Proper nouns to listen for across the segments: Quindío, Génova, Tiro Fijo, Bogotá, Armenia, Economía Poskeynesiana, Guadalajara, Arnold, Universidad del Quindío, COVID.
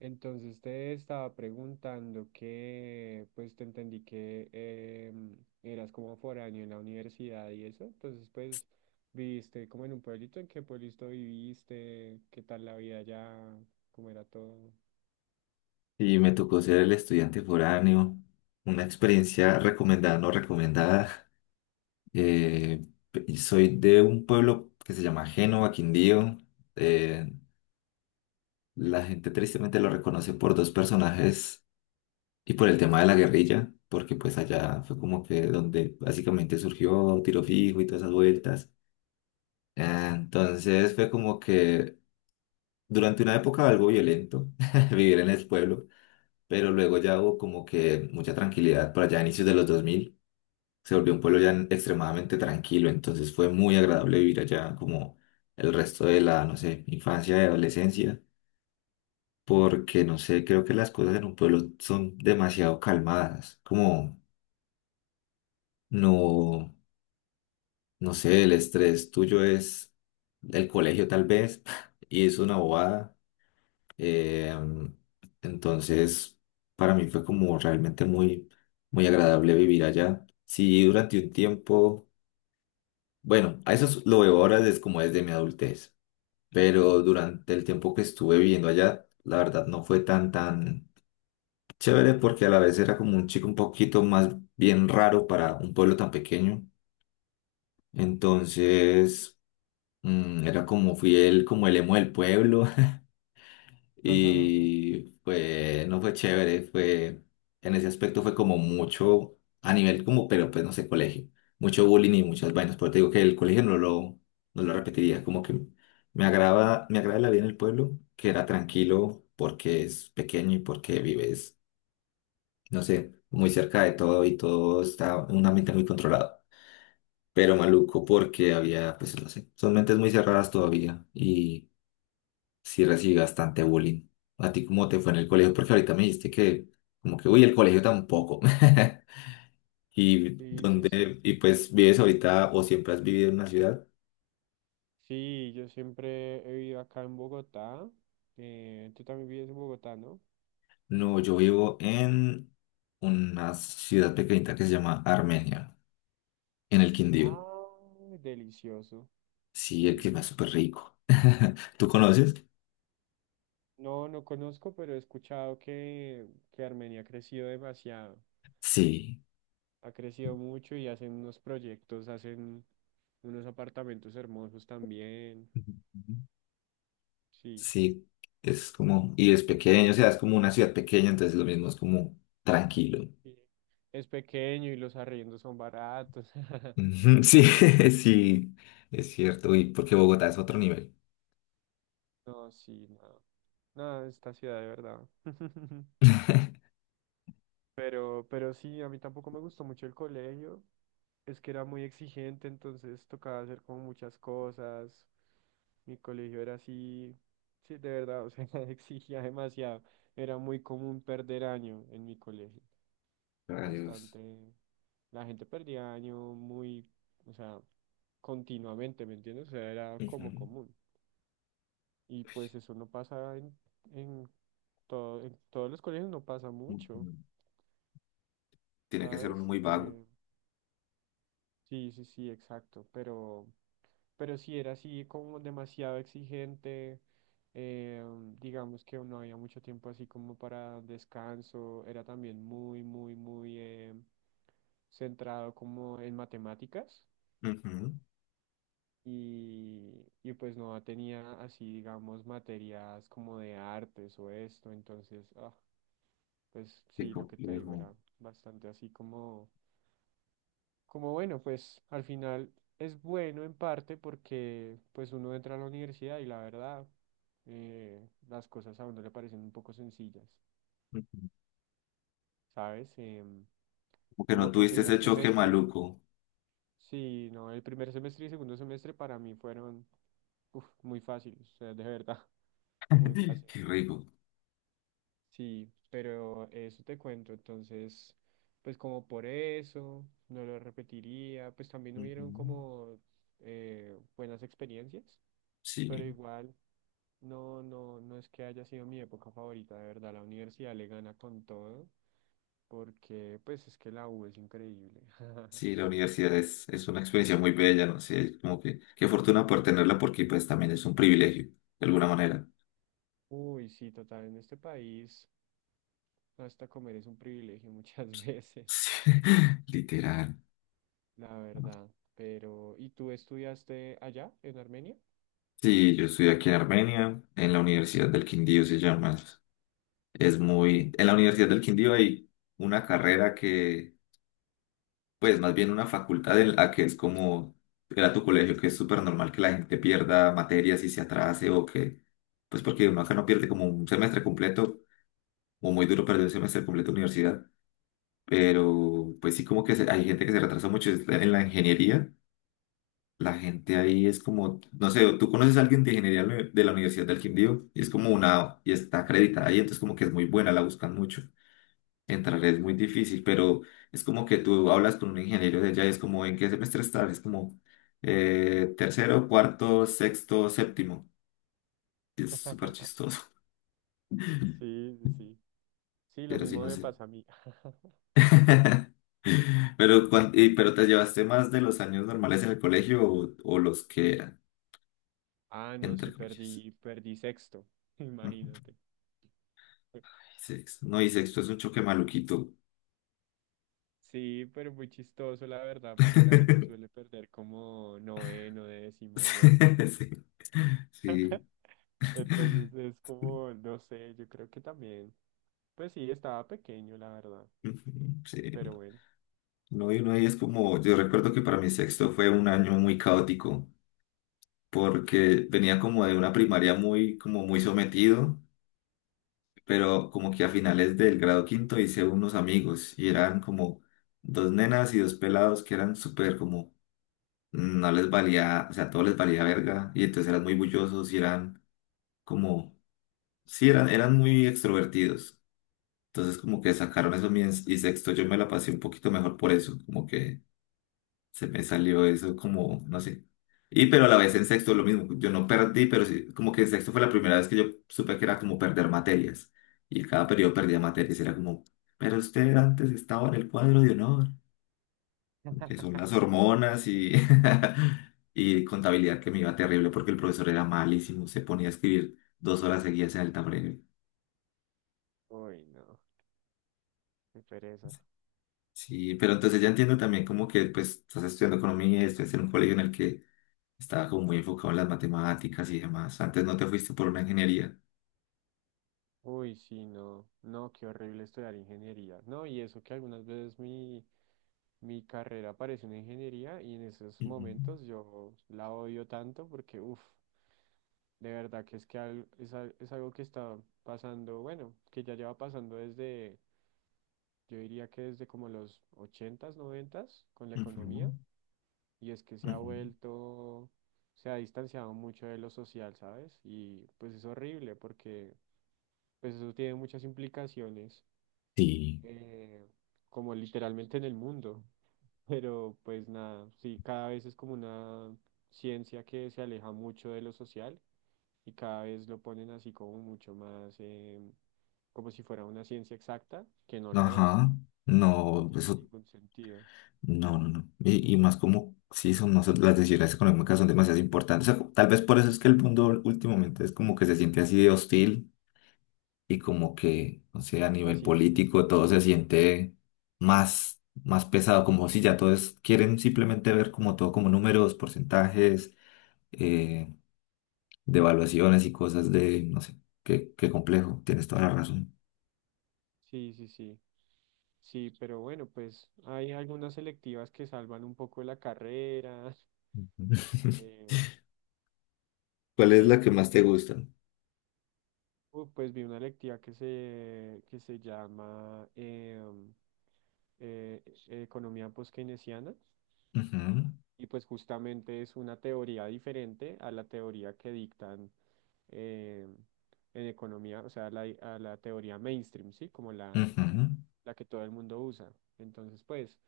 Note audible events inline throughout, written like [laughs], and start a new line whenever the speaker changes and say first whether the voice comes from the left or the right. right: Entonces te estaba preguntando que, pues te entendí que eras como foráneo en la universidad y eso, entonces pues viviste como en un pueblito. ¿En qué pueblito viviste? ¿Qué tal la vida allá? ¿Cómo era todo?
left: Y me tocó ser el estudiante foráneo, una experiencia recomendada, no recomendada. Eh, y soy de un pueblo que se llama Génova, Quindío. Eh, la gente tristemente lo reconoce por dos personajes y por el tema de la guerrilla, porque pues allá fue como que donde básicamente surgió Tiro Fijo y todas esas vueltas. Ah, entonces fue como que durante una época algo violento [laughs] vivir en el pueblo. Pero luego ya hubo como que mucha tranquilidad por allá a inicios de los 2000. Se volvió un pueblo ya extremadamente tranquilo, entonces fue muy agradable vivir allá como el resto de la, no sé, infancia y adolescencia, porque no sé, creo que las cosas en un pueblo son demasiado calmadas, como no, no sé, el estrés tuyo es el colegio tal vez, [laughs] y es una bobada. Eh, entonces, para mí fue como realmente muy, muy agradable vivir allá. Sí, durante un tiempo, bueno, lo veo ahora desde como desde mi adultez, pero durante el tiempo que estuve viviendo allá, la verdad no fue tan, tan chévere porque a la vez era como un chico un poquito más bien raro para un pueblo tan pequeño. Entonces, era como fui el, como el emo del pueblo.
right: [laughs]
left: Y fue, no fue chévere, fue, en ese aspecto fue como mucho, a nivel como, pero pues no sé, colegio, mucho bullying y muchas vainas, pero te digo que el colegio no lo repetiría, como que me agrada la vida en el pueblo, que era tranquilo porque es pequeño y porque vives, no sé, muy cerca de todo y todo está en un ambiente muy controlado, pero maluco porque había, pues no sé, son mentes muy cerradas todavía. Sí recibí bastante bullying. ¿A ti cómo te fue en el colegio? Porque ahorita me dijiste que, como que, uy, el colegio tampoco. [laughs] ¿Y
right: Sí, sí, sí.
left: dónde y pues vives ahorita o siempre has vivido en una ciudad?
right: Sí, yo siempre he vivido acá en Bogotá. Tú también vives en Bogotá, ¿no?
left: No, yo vivo en una ciudad pequeñita que se llama Armenia, en el Quindío.
right: Ah, delicioso,
left: Sí, el clima es
right: delicioso.
left: súper rico. [laughs] ¿Tú conoces?
right: No, no conozco, pero he escuchado que Armenia ha crecido demasiado.
left: Sí.
right: Ha crecido mucho y hacen unos proyectos, hacen unos apartamentos hermosos también.
left: Ujú.
right: Sí.
left: Sí, es como, y es pequeño, o sea, es como una ciudad pequeña, entonces lo mismo es como tranquilo.
right: Sí. Es pequeño y los arriendos son baratos. [laughs]
left: Ujú, sí, [laughs] sí, es cierto. Y porque Bogotá es otro nivel.
right: No, sí, no. No, esta ciudad de verdad. [laughs] Pero sí, a mí tampoco me gustó mucho el colegio. Es que era muy exigente, entonces tocaba hacer como muchas cosas. Mi colegio era así, sí, de verdad, o sea, [laughs] exigía demasiado. Era muy común perder año en mi colegio.
left: Rayos.
right: Bastante, la gente perdía año muy, o sea, continuamente, ¿me entiendes? O sea, era como
left: Ujú,
right: común. Y pues eso no pasa en, todo, en todos los colegios, no pasa mucho,
left: ujú. Tiene que ser uno
right: ¿sabes?
left: muy vago.
right: Sí, sí, sí, exacto, pero sí era así como demasiado exigente, eh, digamos que no había mucho tiempo así como para descanso, era también muy, muy, muy centrado como en matemáticas
left: Ujú,
right: y pues no tenía así, digamos, materias como de artes o esto, entonces, ah, pues
left: qué
right: sí, lo que te digo
left: complejo.
right: era bastante así como como bueno, pues al final es bueno en parte porque pues uno entra a la universidad y la verdad las cosas a uno le parecen un poco sencillas,
left: Ujú.
right: ¿sabes?
left: Como que
right: Como
left: no
right: que el
left: tuviste
right: primer
left: ese choque
right: semestre,
left: maluco.
right: sí, no, el primer semestre y segundo semestre para mí fueron uf, muy fáciles, o sea, de verdad, [laughs] muy
left: [laughs]
right: fáciles.
left: Qué rico.
right: Sí, pero eso te cuento, entonces, pues como por eso, no lo repetiría, pues también hubieron
left: Ujú.
right: como buenas experiencias, pero
left: Sí,
right: igual. No, no, no es que haya sido mi época favorita, de verdad, la universidad le gana con todo, porque pues es que la U es increíble.
left: sí, la
right: [laughs]
left: universidad es una experiencia muy bella, ¿no? Sé, como que qué fortuna por tenerla porque pues también es un privilegio, de alguna manera.
right: Uy, sí, total, en este país hasta comer es un privilegio muchas [laughs] veces,
left: Sí, [laughs] literal.
right: la verdad. Pero, ¿y tú estudiaste allá, en Armenia?
left: Sí, yo estoy aquí en Armenia, en la Universidad del Quindío se llama.
right: Uh.
left: En la Universidad del Quindío hay una carrera que, pues más bien una facultad en la que es como, era tu colegio, que es súper normal que la gente pierda materias y se atrase o que, pues porque uno acá no pierde como un semestre completo, o muy duro perder un semestre completo de universidad, pero pues sí como que hay gente que se retrasa mucho. En la ingeniería. La gente ahí es como, no sé, tú conoces a alguien de ingeniería de la Universidad del Quindío y es como una, y está acreditada ahí, entonces como que es muy buena, la buscan mucho. Entrar es muy difícil, pero es como que tú hablas con un ingeniero de allá y es como, ¿en qué semestre estás? Es como tercero, cuarto, sexto, séptimo. Es súper
right: [laughs]
left: chistoso, [laughs]
right: Sí, sí, sí. Sí, lo
left: pero sí,
right: mismo
left: no
right: me
left: sé.
right: pasa a mí. [laughs]
left: [laughs] Pero, pero te llevaste más de los años normales en el colegio o los que eran,
right: Ah, no, sí,
left: entre comillas.
right: perdí, perdí sexto, [laughs]
left: Ujú.
right: imagínate.
left: Sexto. No, y sexto es un choque maluquito.
right: Sí, pero muy chistoso, la verdad, porque la gente
left: [laughs]
right: suele perder como noveno, décimo y eso.
left: Sí, sí.
right: Entonces es como, no sé, yo creo que también. Pues sí, estaba pequeño, la verdad,
left: Ujú, sí.
right: pero bueno.
left: No, y uno ahí es como, yo recuerdo que para mi sexto fue un año muy caótico, porque venía como de una primaria muy, como muy sometido, pero como que a finales del grado quinto hice unos amigos y eran como dos nenas y dos pelados que eran súper como, no les valía, o sea, todo les valía verga, y entonces eran muy bullosos y eran como, sí, eran, eran muy extrovertidos. Entonces como que sacaron eso y sexto yo me la pasé un poquito mejor por eso, como que se me salió eso como, no sé. Y pero a la vez en sexto lo mismo, yo no perdí, pero sí, como que en sexto fue la primera vez que yo supe que era como perder materias. Y en cada periodo perdía materias, era como, pero usted antes estaba en el cuadro de honor, que son las
right: [laughs]
left: hormonas y, [laughs] y contabilidad que me iba terrible porque el profesor era malísimo, se ponía a escribir 2 horas seguidas en el tablero.
right: Uy, no, qué pereza.
left: Sí, pero entonces ya entiendo también como que pues estás estudiando economía, estás en un colegio en el que estaba como muy enfocado en las matemáticas y demás. Antes no te fuiste por una ingeniería.
right: Uy, sí, no, no, qué horrible estudiar ingeniería. No, y eso que algunas veces mi, mi carrera parece una ingeniería y en esos
left: Ujú,
right: momentos yo la odio tanto porque, uff. De verdad que es que al- es algo que está pasando, bueno, que ya lleva pasando desde, yo diría que desde como los 80s 90s con la
left: ujú,
right: economía, y es que se ha
left: ujú.
right: vuelto, se ha distanciado mucho de lo social, ¿sabes? Y pues es horrible porque pues eso tiene muchas implicaciones,
left: Sí,
right: eh, como literalmente en el mundo, [laughs] pero pues nada, sí, cada vez es como una ciencia que se aleja mucho de lo social y cada vez lo ponen así como mucho más, como si fuera una ciencia exacta, que no lo es,
left: ajá,
right: no
left: no,
right: tiene
left: eso,
right: ningún sentido.
left: no, no, no. Y más como, sí, son, no sé, las decisiones económicas son demasiado importantes. O sea, tal vez por eso es que el mundo últimamente es como que se siente así de hostil y como que, no sé, a nivel
right: Así es.
left: político todo se siente más, más pesado, como si ya todos quieren simplemente ver como todo como números, porcentajes, eh, de evaluaciones y cosas de, no sé, qué, qué complejo, tienes toda la razón.
right: Sí, sí, sí. Sí, pero bueno, pues hay algunas selectivas que salvan un poco la carrera. [laughs]
left: Ujú. [laughs]
right: eh,
left: ¿Cuál es
right: sí,
left: la que
right: pues
left: más te gusta?
right: pues vi una electiva que se llama eh, Economía Poskeynesiana.
left: Ujú,
right: Y pues justamente es una teoría diferente a la teoría que dictan eh, en economía, o sea, a la teoría mainstream, ¿sí? Como la,
left: ujú,
right: la que todo el mundo usa. Entonces, pues,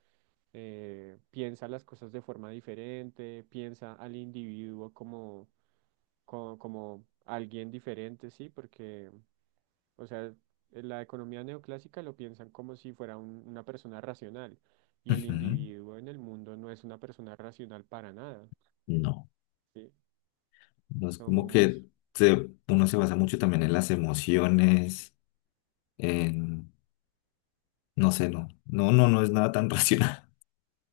right: piensa las cosas de forma diferente, piensa al individuo como, como, como alguien diferente, ¿sí? Porque, o sea, en la economía neoclásica lo piensan como si fuera un- una persona racional. Y el
left: ujú.
right: individuo en el mundo no es una persona racional para nada.
left: No,
right: Sí,
left: no es como que
right: somos
left: uno se basa mucho también en las emociones, en, no sé, no, no, no, no es nada tan [laughs] racional.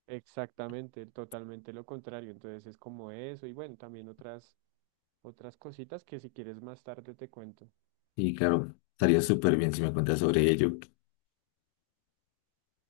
right: exactamente, totalmente lo contrario. Entonces es como eso y bueno, también otras, otras cositas que si quieres más tarde te cuento.
left: Y claro, estaría súper bien si me cuentas sobre ello.